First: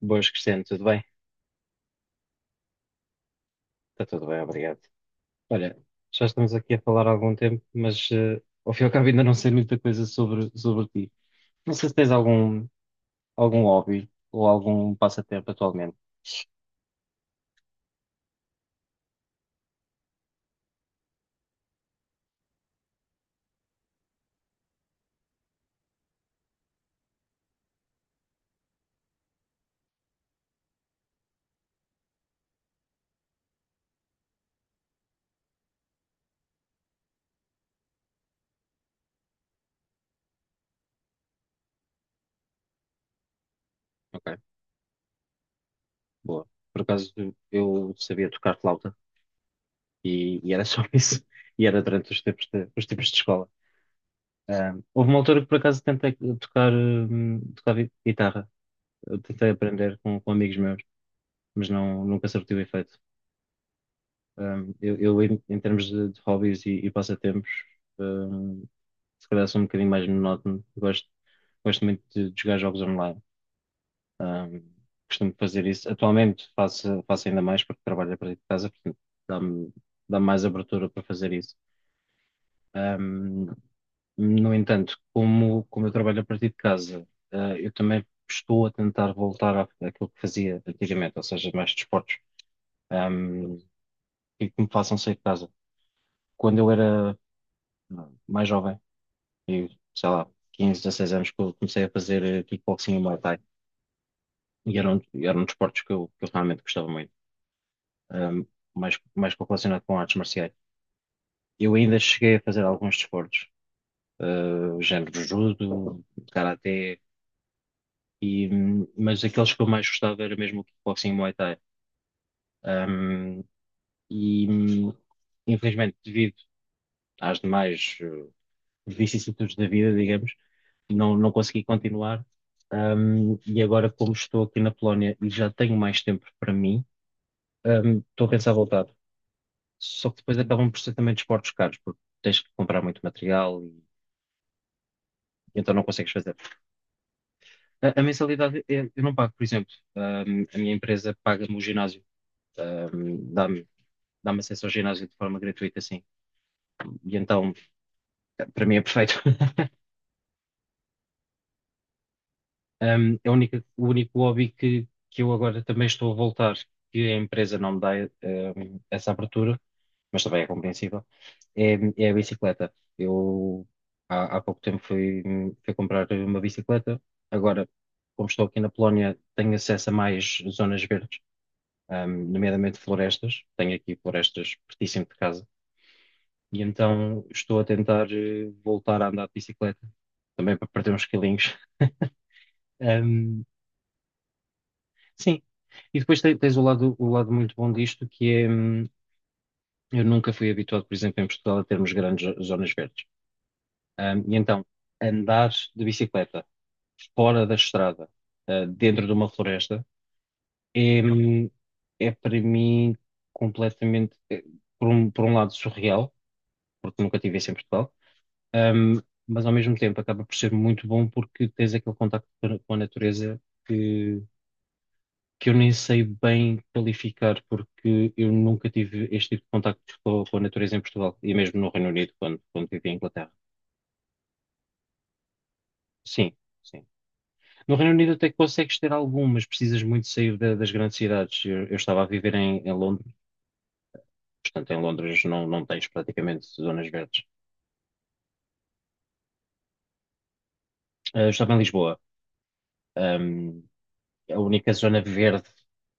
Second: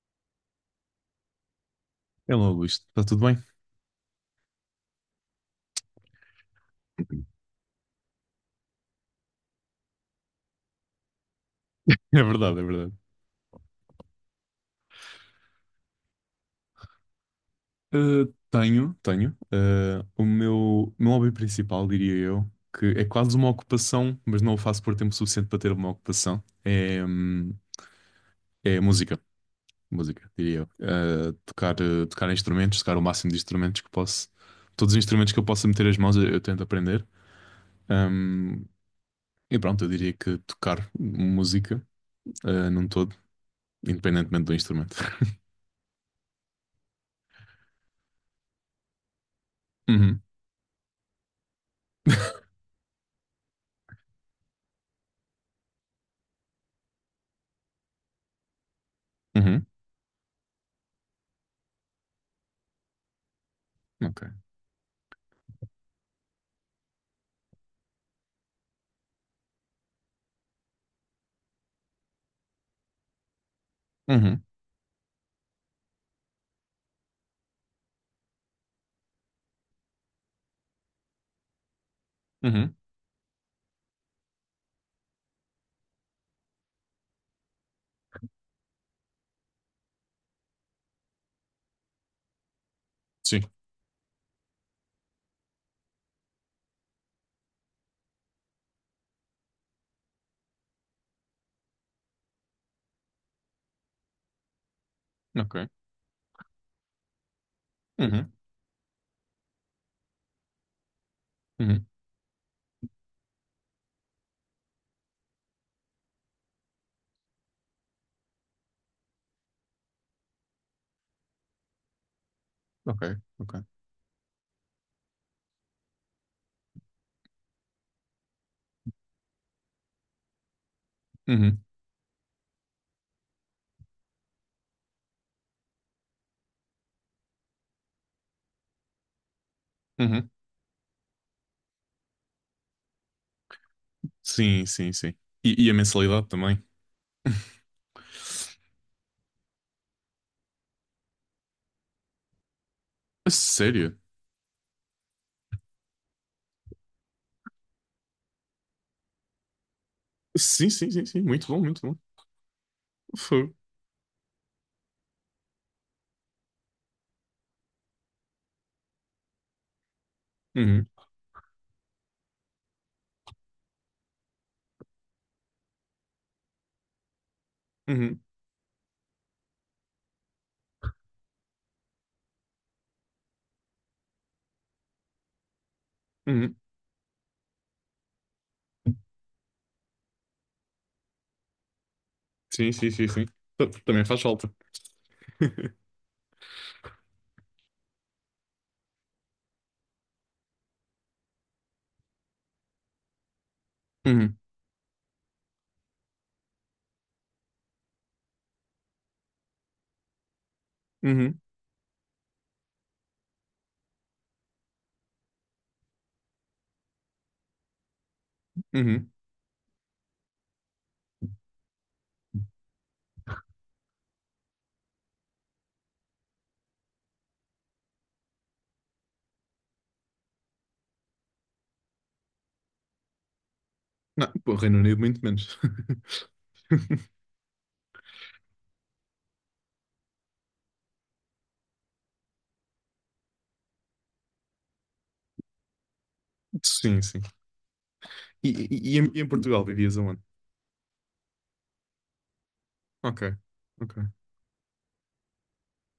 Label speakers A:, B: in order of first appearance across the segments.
A: Boas, Cristiano, tudo bem?
B: Hello, Luís, está tudo bem?
A: Está tudo bem, obrigado. Olha, já estamos aqui a falar há algum tempo, mas ao fim e ao cabo ainda não sei muita coisa sobre ti. Não sei se tens
B: É verdade, é
A: algum,
B: verdade.
A: algum hobby ou algum passatempo atualmente.
B: Uh, Tenho, tenho. O meu hobby principal, diria eu, que é quase uma ocupação, mas não o faço por tempo suficiente para ter uma ocupação, é música. Música, diria eu. Tocar instrumentos, tocar o máximo de instrumentos que posso. Todos os instrumentos que eu possa meter as mãos, eu tento aprender. Um, e pronto, eu diria que tocar música, num todo,
A: Ok,
B: independentemente do instrumento.
A: boa. Por acaso eu sabia tocar flauta
B: Uhum.
A: e era só isso. E era durante os tempos de escola. Ah, houve uma altura que por acaso tentei tocar guitarra. Eu tentei
B: Uhum,
A: aprender com amigos meus, mas não, nunca surtiu efeito.
B: ok.
A: Eu, em termos de hobbies e passatempos, um, se calhar sou um bocadinho mais monótono. Gosto muito de jogar jogos online.
B: Uhum,
A: Um, costumo fazer isso. Atualmente faço ainda mais porque trabalho a partir de casa, portanto dá-me dá-me mais abertura para fazer isso.
B: uhum.
A: Um, no entanto, como eu trabalho a partir de casa, eu também estou a tentar voltar àquilo que fazia antigamente, ou seja, mais desportos,
B: Sim,
A: ehm, e que me façam sair de casa. Quando eu era mais jovem, eu, sei lá, 15 16 anos que eu comecei a fazer kickboxing e Muay Thai. E eram
B: ok.
A: desportos que eu realmente gostava muito.
B: Uhum.
A: Ahm, mais correlacionado com artes marciais. Eu
B: Uhum.
A: ainda cheguei a fazer alguns desportos, género judo, karaté, mas aqueles que eu mais gostava era mesmo o kickboxing e Muay Thai.
B: Ok.
A: Ahm,
B: Ok.
A: e, hum, infelizmente, devido às demais, vicissitudes da vida, digamos, não
B: Uhum.
A: consegui continuar. E agora, como estou aqui na Polónia e já tenho mais tempo para mim, estou a pensar voltar. Só que
B: Uhum.
A: depois acabam por ser também desportos caros, porque tens que comprar muito material e,
B: Sim, sim, sim.
A: e
B: E
A: então
B: a
A: não consegues
B: mensalidade
A: fazer.
B: também.
A: A mensalidade eu não pago, por exemplo. A minha empresa paga-me o ginásio,
B: A
A: um, dá-me
B: sério?
A: dá-me acesso ao ginásio de forma gratuita, assim. E então, para mim é perfeito.
B: Sim, sim, sim, sim. Muito bom, muito bom. Fogo.
A: O único hobby que eu agora também estou a voltar, que a empresa não me dá, essa abertura, mas também é
B: Uhum.
A: compreensível, é a bicicleta. Eu há pouco tempo fui comprar uma bicicleta, agora,
B: Uhum.
A: como estou aqui na Polónia, tenho acesso a mais zonas verdes, nomeadamente florestas, tenho aqui florestas pertíssimo de casa,
B: Uhum.
A: e então estou a tentar voltar a andar de bicicleta, também para perder uns quilinhos.
B: Sim, sim, sim, sim. Também faz falta.
A: Sim. E depois tens o lado muito bom disto, que é, eu nunca fui habituado, por exemplo, em Portugal, a termos grandes zonas verdes. E
B: Uhum.
A: então, andar de bicicleta fora da estrada, dentro de uma floresta, é,
B: Uhum.
A: hum, é para mim completamente, por um lado, surreal, porque nunca tive isso em Portugal, hum,
B: Uhum.
A: mas ao mesmo tempo acaba por ser muito bom porque tens aquele contacto com a natureza que eu nem sei bem qualificar, porque eu nunca tive este tipo de contacto com a natureza em Portugal e mesmo no Reino Unido, quando vivi em Inglaterra.
B: Não, pô, Reino Unido muito menos.
A: Sim, sim. No Reino Unido até que consegues ter algum, mas precisas muito sair das grandes cidades. Eu estava a viver em Londres, portanto, em Londres não tens praticamente zonas
B: Sim, sim.
A: verdes.
B: E em Portugal vivias aonde?
A: Eu estava em Lisboa.
B: Ok.
A: Ahm,
B: Ok.
A: a única zona verde,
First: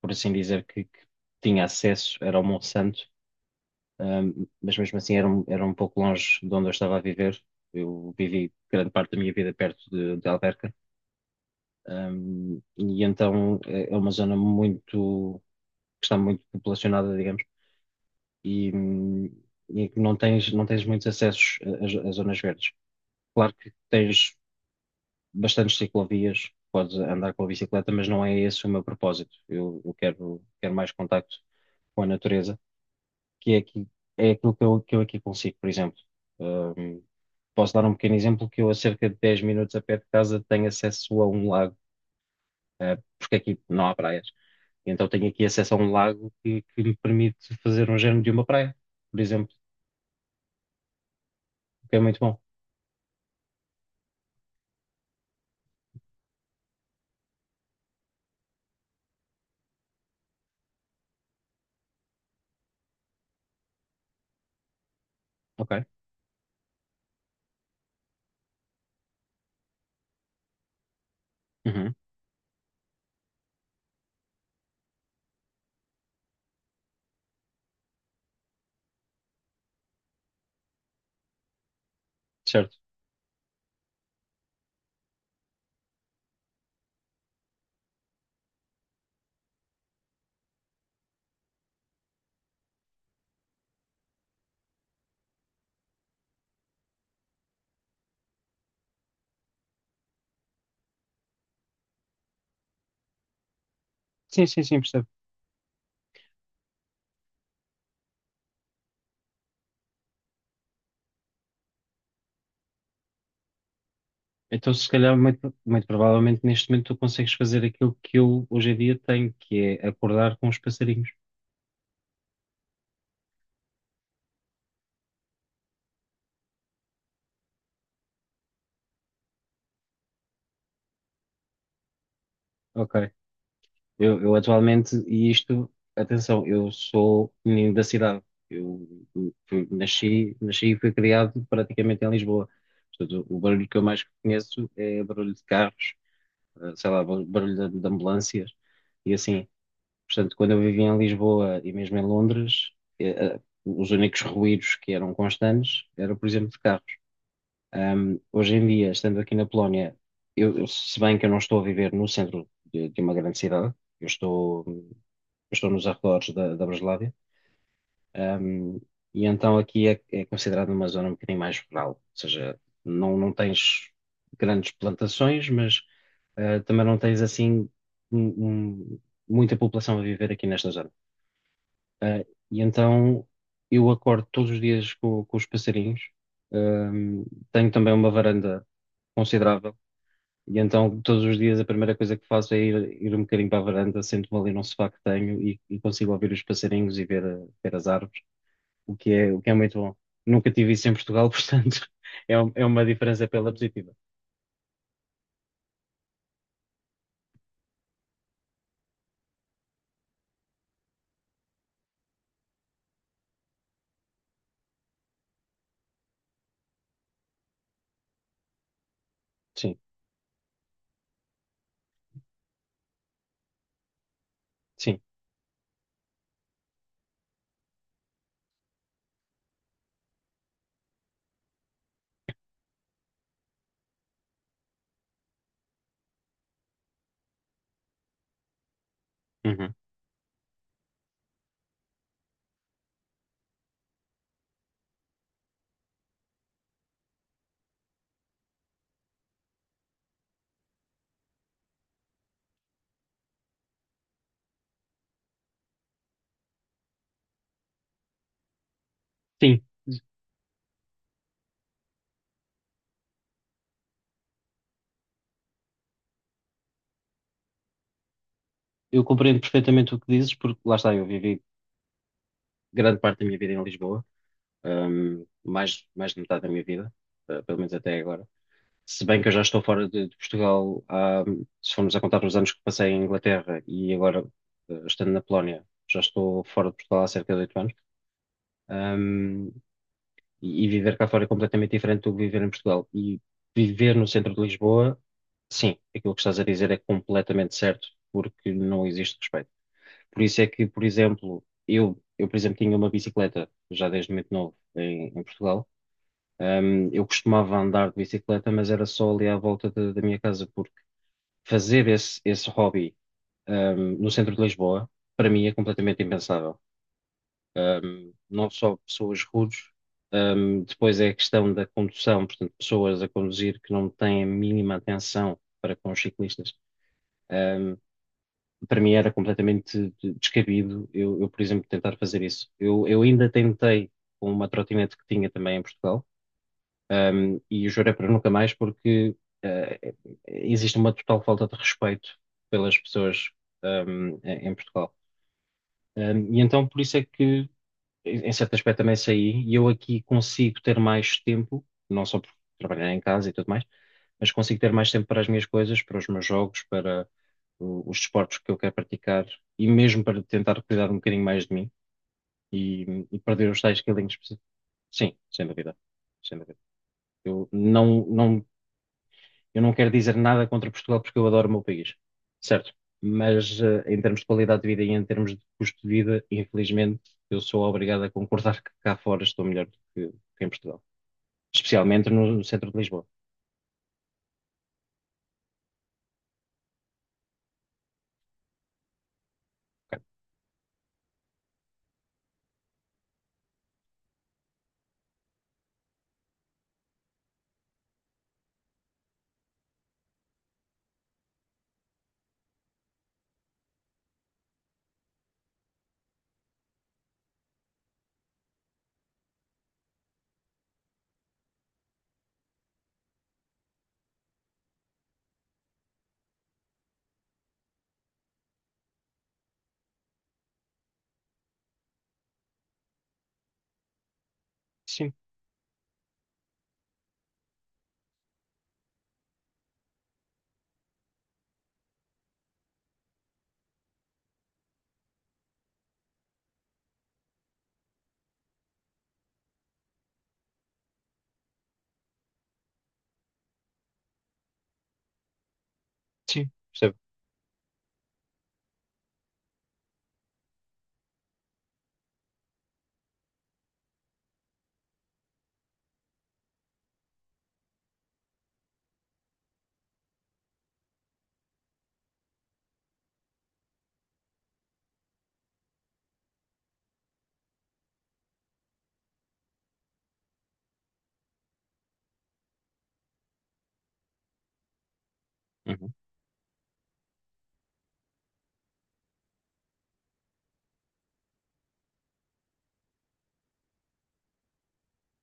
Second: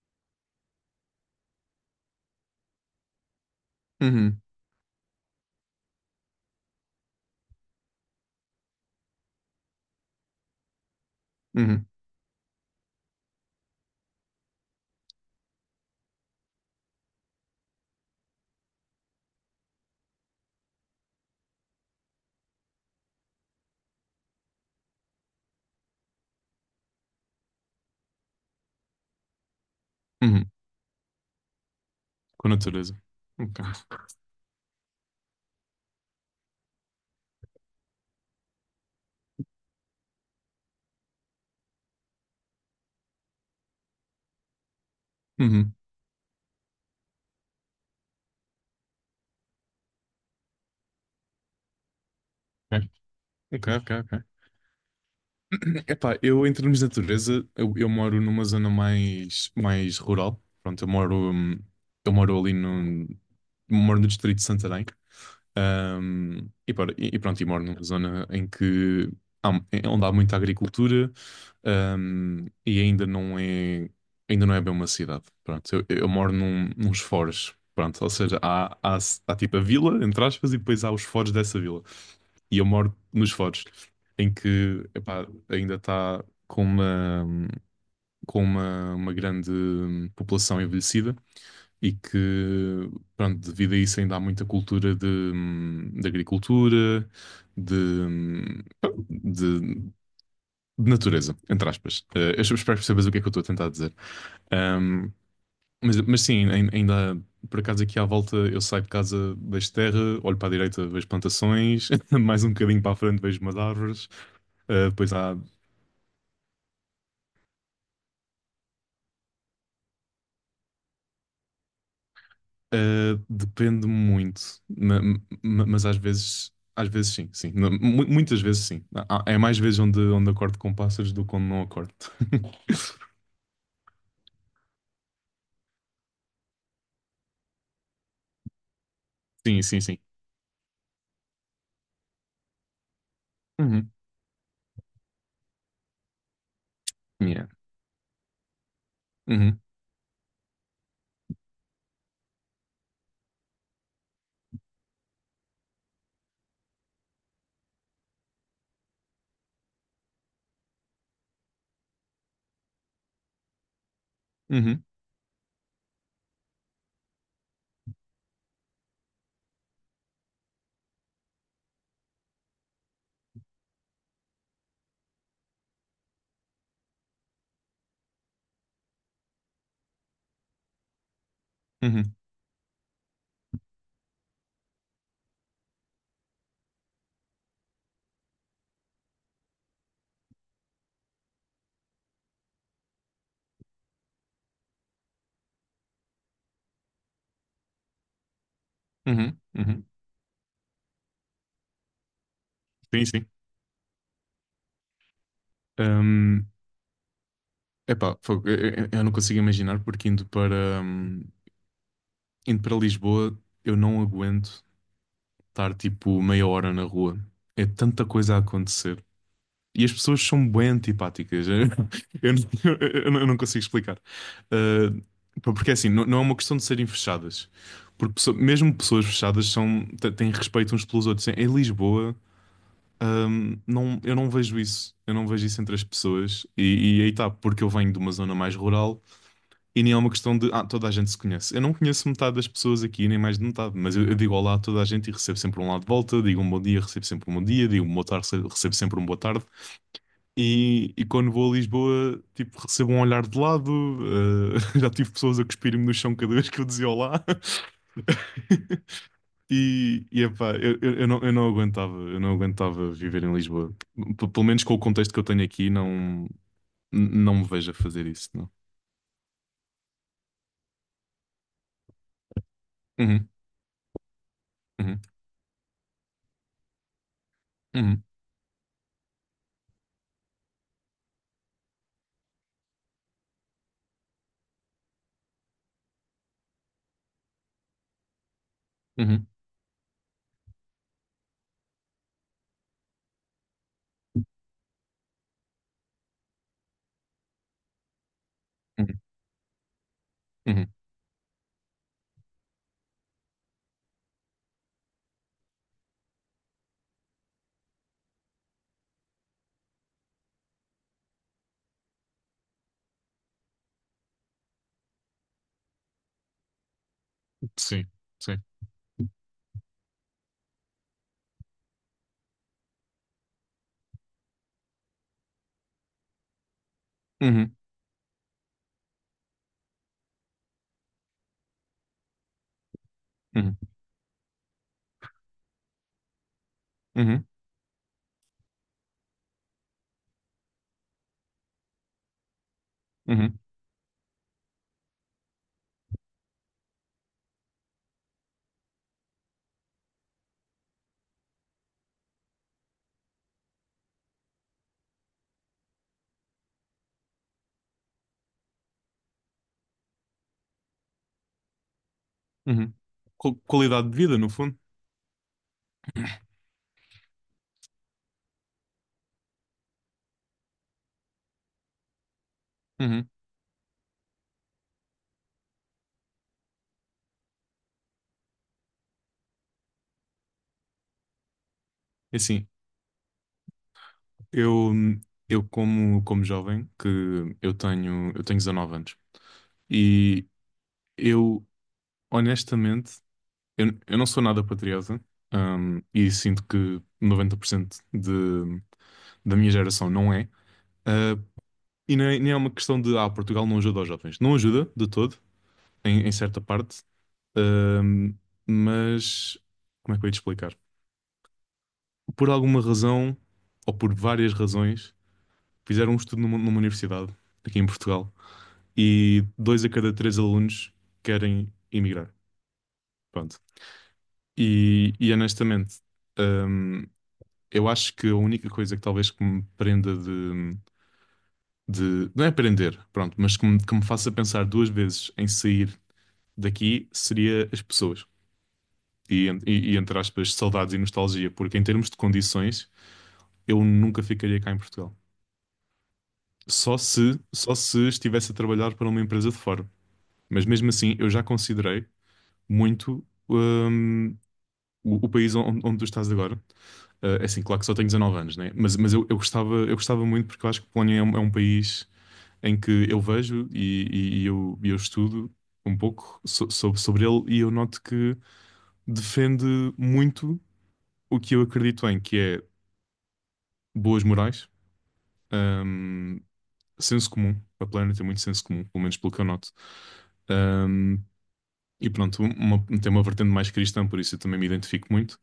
A: por assim dizer, que tinha acesso era ao Monsanto.
B: Uhum.
A: Mas mesmo assim era um pouco longe de onde eu estava a viver. Eu vivi grande parte da minha vida perto de Alverca.
B: Uhum.
A: E então é uma zona muito, que está muito populacionada, digamos, e, hum, e que não tens muitos acessos a zonas verdes. Claro que tens bastantes ciclovias, podes andar com a bicicleta, mas não é esse o meu propósito. Eu quero,
B: Uhum.
A: quero mais contacto com a
B: Com
A: natureza
B: natureza.
A: que é,
B: Ok.
A: aqui, é aquilo que eu aqui consigo, por exemplo. Ahm, posso dar um pequeno exemplo que eu, a cerca de 10 minutos a pé de casa, tenho acesso a um lago, porque aqui não há praias. Então tenho aqui acesso
B: Uhum.
A: a um lago que me permite fazer um género de uma praia, por exemplo, o que é muito bom.
B: Ok, ok, ok. Ok. Epá, eu em termos de natureza, eu moro numa zona mais rural. Pronto, eu moro ali no, moro no distrito de Santarém.
A: Ok?
B: E pronto, e moro numa zona em que onde há muita agricultura,
A: Uhum.
B: e ainda não é bem uma cidade. Pronto, eu moro nos foros. Pronto, ou seja, há tipo a vila, entre aspas, e depois há os foros dessa vila. E eu
A: Certo.
B: moro nos Foros, em que epá, ainda está com uma, com uma grande população envelhecida e que, pronto, devido a isso ainda há muita cultura de agricultura, de, de, de natureza, entre aspas. Eu espero que percebas o que é que eu estou a tentar dizer.
A: Sim, sim, sim, percebo.
B: Mas sim, ainda por acaso aqui à volta eu saio de casa, vejo terra, olho para a direita, vejo plantações, mais um bocadinho para a frente vejo umas árvores,
A: Então, se
B: depois
A: calhar,
B: há.
A: muito, muito provavelmente neste momento tu consegues fazer aquilo que eu hoje em dia tenho, que é acordar com os passarinhos.
B: Depende muito, ma- mas às vezes sim, sim. Não, muitas vezes sim. É mais vezes onde acordo com pássaros do que onde não acordo.
A: Ok. Eu atualmente, e isto, atenção, eu sou menino da cidade. Eu
B: Sim, sim, sim.
A: nasci e fui criado praticamente em Lisboa. Portanto, o barulho que eu
B: Uhum.
A: mais conheço é barulho de carros, sei lá,
B: Yeah.
A: barulho de ambulâncias e assim.
B: Uhum.
A: Portanto, quando eu vivia em Lisboa e mesmo em Londres, eh, eh, os únicos ruídos que eram constantes era, por exemplo, de carros. Hoje em dia, estando aqui na Polónia, se bem que eu não estou a viver no centro de uma grande cidade, eu estou,
B: Uhum.
A: eu estou nos arredores da Breslávia, um, e então aqui é considerado uma zona um bocadinho mais rural, ou seja, não tens grandes plantações, mas também não tens assim um- um- muita população a viver aqui nesta zona.
B: Uhum.
A: E então eu acordo todos os dias com os passarinhos, um, tenho também uma varanda considerável. E então, todos os dias, a primeira coisa que faço é ir um bocadinho para a varanda, sento-me ali num sofá que tenho e consigo ouvir os passarinhos e ver, ver as árvores, o que é,
B: Uhum.
A: o que é muito
B: Uhum.
A: bom. Nunca tive isso em Portugal, portanto, é uma
B: Sim,
A: diferença
B: sim.
A: pela positiva.
B: Um, Epá, fogo, eu não consigo imaginar porque indo para Lisboa, eu não aguento estar tipo meia hora na rua. É tanta coisa a acontecer.
A: Sim,
B: E as pessoas são bem antipáticas. Eu, não eu não consigo explicar. Ah,
A: sim.
B: pá, porque assim, não é uma questão de serem fechadas. Porque mesmo pessoas fechadas têm respeito uns pelos outros. Em Lisboa, não, eu não vejo isso. Eu não vejo isso entre as pessoas. E aí está, porque eu venho de uma zona mais rural.
A: Uhum.
B: E nem é uma questão de toda a gente se conhece. Eu não conheço metade das pessoas aqui, nem mais de metade, mas eu digo olá a toda a gente e recebo sempre um lá de volta, digo um bom dia, recebo sempre um bom dia, digo um boa tarde, recebo sempre um boa tarde. E quando vou a Lisboa, tipo, recebo um olhar de lado, já tive pessoas a cuspirem-me no chão cada vez que eu dizia olá.
A: Sim,
B: E epá, eu não aguentava viver em Lisboa. Pelo menos com o contexto que eu tenho aqui, não, não me vejo a fazer isso, não.
A: eu compreendo perfeitamente o que dizes, porque lá está, eu vivi grande parte da
B: Uhum,
A: minha vida em Lisboa,
B: uhum,
A: mais de metade da minha vida, pelo menos até
B: uhum,
A: agora. Se bem que eu já estou fora de Portugal, se formos a contar os anos que passei em Inglaterra e agora estando na Polónia, já estou fora de Portugal há cerca de 8 anos.
B: uhum,
A: Ahm, e viver cá fora é completamente diferente do que viver em Portugal. E viver no centro de Lisboa, sim, aquilo que estás a dizer é completamente certo, porque não
B: uhum.
A: existe respeito. Por isso é que,
B: Uhum.
A: por exemplo, eu, por exemplo, tinha uma bicicleta já desde muito novo em Portugal. Eu costumava andar de bicicleta, mas era só ali à volta da minha casa, porque fazer esse hobby, no centro de Lisboa, para mim é completamente impensável.
B: Sim, sim.
A: Não só pessoas rudes, depois é a questão da condução, portanto, pessoas a conduzir que não têm a mínima atenção para com os ciclistas.
B: Uhum,
A: Ahm, para mim era completamente descabido por exemplo, tentar fazer isso. Eu ainda
B: uhum,
A: tentei com uma trotinete que tinha também em Portugal
B: uhum,
A: e o juro é para nunca mais porque existe uma total falta de respeito pelas pessoas
B: uhum,
A: em em Portugal. E então por isso é que, em certo aspecto, também saí e eu aqui consigo ter mais tempo, não só por trabalhar em casa e tudo mais, mas consigo ter mais tempo para as minhas coisas, para os meus jogos, para os desportos que eu quero praticar e mesmo para tentar cuidar um bocadinho mais de mim
B: uhum.
A: e perder os tais
B: Qualidade de vida,
A: quilinhos.
B: no fundo.
A: Sim, sem dúvida. Sem dúvida. Eu não, não Eu não quero dizer nada contra Portugal porque eu adoro o meu país, certo?
B: Uhum.
A: Mas em termos de qualidade de vida e em termos de custo de vida, infelizmente, eu sou obrigado a concordar que cá fora estou melhor do que em Portugal, especialmente
B: É
A: no
B: assim,
A: centro de Lisboa.
B: eu, eu, como jovem, que eu tenho 19 anos,
A: Ok.
B: e eu, honestamente, eu não sou nada patriota, e sinto que 90% da minha geração não é, ah, e nem é uma questão de, Portugal não ajuda aos jovens. Não ajuda, de todo, em, em certa parte, Ahm, mas como é que eu ia te explicar? Por alguma razão, ou por várias razões, fizeram um estudo numa, numa universidade aqui em Portugal e dois a cada três alunos querem emigrar. Pronto. E
A: Sim,
B: honestamente, ahm, eu acho que a única coisa que talvez que me prenda não é prender, pronto, mas que me faça pensar duas vezes em sair daqui seria as pessoas. E entre aspas, saudades e nostalgia, porque em termos de condições eu nunca ficaria cá em Portugal.
A: sim,
B: Só
A: percebo.
B: se, só se estivesse a trabalhar para uma empresa de fora. Mas mesmo assim, eu já considerei muito o país onde tu estás agora. É assim, claro que só tenho 19 anos, né? Mas eu gostava muito porque eu acho que Polónia é um país em que eu vejo e eu estudo um pouco sobre, sobre ele e eu noto que defende muito o que eu acredito em, que é boas morais.
A: Uhum.
B: hum, Senso comum. A Planner tem muito senso comum, pelo menos pelo que eu noto. Ahm, e pronto, tem uma vertente mais cristã, por isso eu também me identifico muito.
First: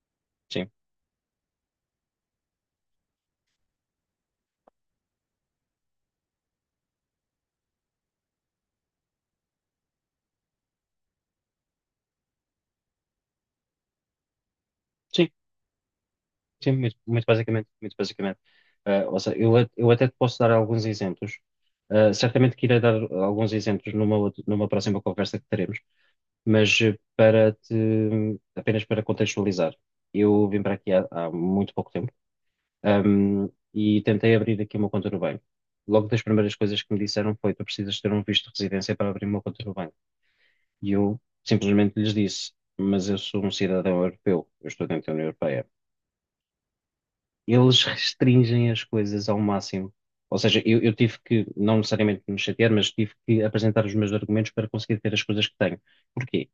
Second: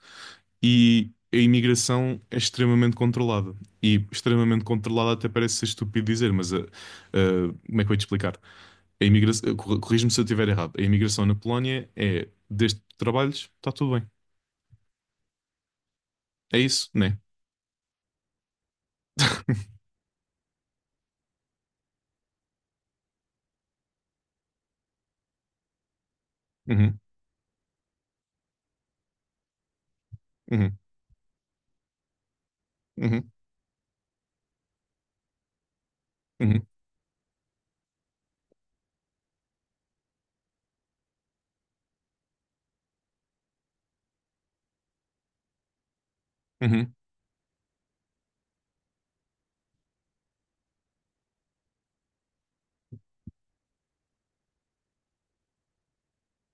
A: Sim,
B: E a imigração é extremamente controlada. E extremamente controlada até parece ser estúpido dizer, mas como é que eu ia te explicar? A imigração, corrige-me se eu estiver errado. A imigração na Polónia é desde que trabalhos, está tudo bem.
A: sim,
B: É
A: sim,
B: isso,
A: muito,
B: né?
A: muito basicamente, muito basicamente. Ou seja, eu até te posso dar alguns exemplos. Certamente que irei dar alguns exemplos numa próxima conversa que teremos. Mas
B: Uhum,
A: para te, apenas para contextualizar, eu vim para
B: uhum,
A: aqui há muito pouco tempo,
B: uhum,
A: ahm, e tentei abrir aqui uma conta no banco. Logo das primeiras
B: uhum,
A: coisas que me disseram foi: tu precisas ter um visto de residência para abrir uma conta no banco. E eu simplesmente lhes disse: mas eu sou um cidadão europeu, eu estou dentro da União Europeia.
B: uhum,
A: Eles restringem as coisas ao máximo. Ou seja, eu tive que, não necessariamente me chatear, mas tive que apresentar os meus argumentos para conseguir ter as coisas que tenho. Porquê?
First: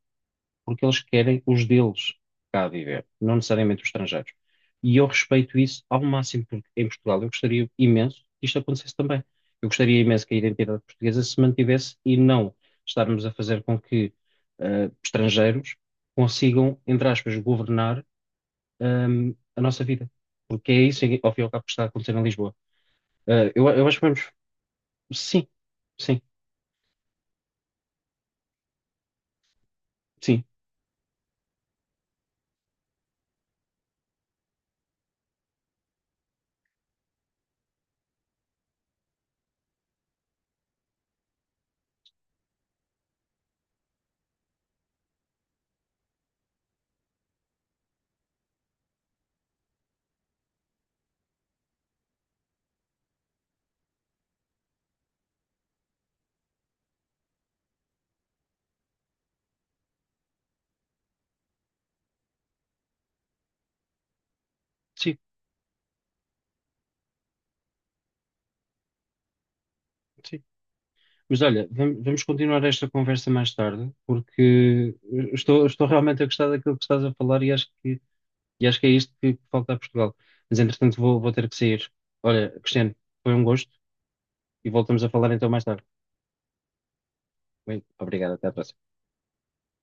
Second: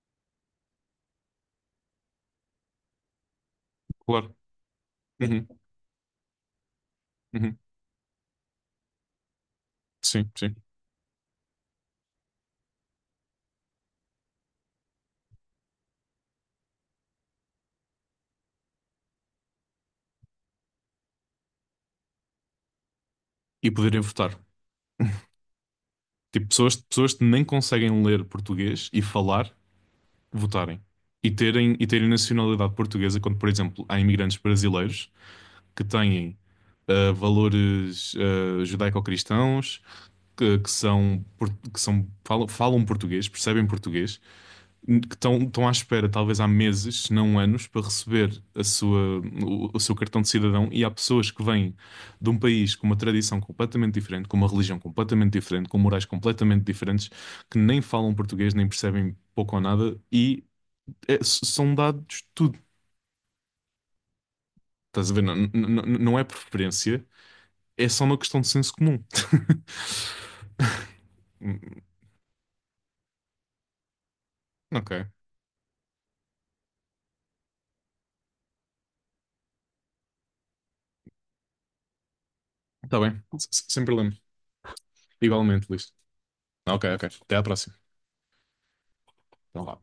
A: Porque eles querem os deles cá a viver, não necessariamente os estrangeiros.
B: claro.
A: E eu
B: Uhum,
A: respeito isso ao máximo, porque em Portugal eu
B: uhum.
A: gostaria imenso que isto acontecesse também. Eu gostaria imenso
B: Sim,
A: que a
B: sim.
A: identidade portuguesa se mantivesse e não estarmos a fazer com que estrangeiros consigam, entre aspas, governar a nossa vida. Porque é isso, ao fim e ao cabo, que está a acontecer em Lisboa. Eh, eu,
B: E
A: eu acho
B: poderem
A: que vamos.
B: votar.
A: Sim, sim,
B: Tipo, pessoas, pessoas que nem conseguem ler português e falar,
A: sim,
B: votarem. E terem nacionalidade portuguesa, quando, por exemplo, há imigrantes brasileiros que têm valores judaico-cristãos, que são, que são falam português, percebem português, que estão à espera, talvez há meses, se não anos, para receber o seu cartão de cidadão. E há pessoas que vêm de um país com uma tradição completamente diferente, com uma religião completamente diferente, com morais completamente diferentes, que nem falam português, nem percebem pouco ou nada, e são dados tudo. Estás a
A: sim,
B: ver? Não é preferência, é só uma questão de senso comum.
A: sim. Mas
B: Hum,
A: olha, vamos continuar esta conversa mais tarde,
B: Ok,
A: porque estou realmente a gostar daquilo que estás a falar e acho que é isto que falta a Portugal. Mas entretanto vou ter que sair. Olha, Cristiano,
B: está bem,
A: foi um gosto
B: Sem problema.
A: e voltamos a falar então mais
B: Igualmente,
A: tarde.
B: Luís. Ok, ok. Até à próxima.
A: Bem, obrigado, até à próxima.
B: Então vá.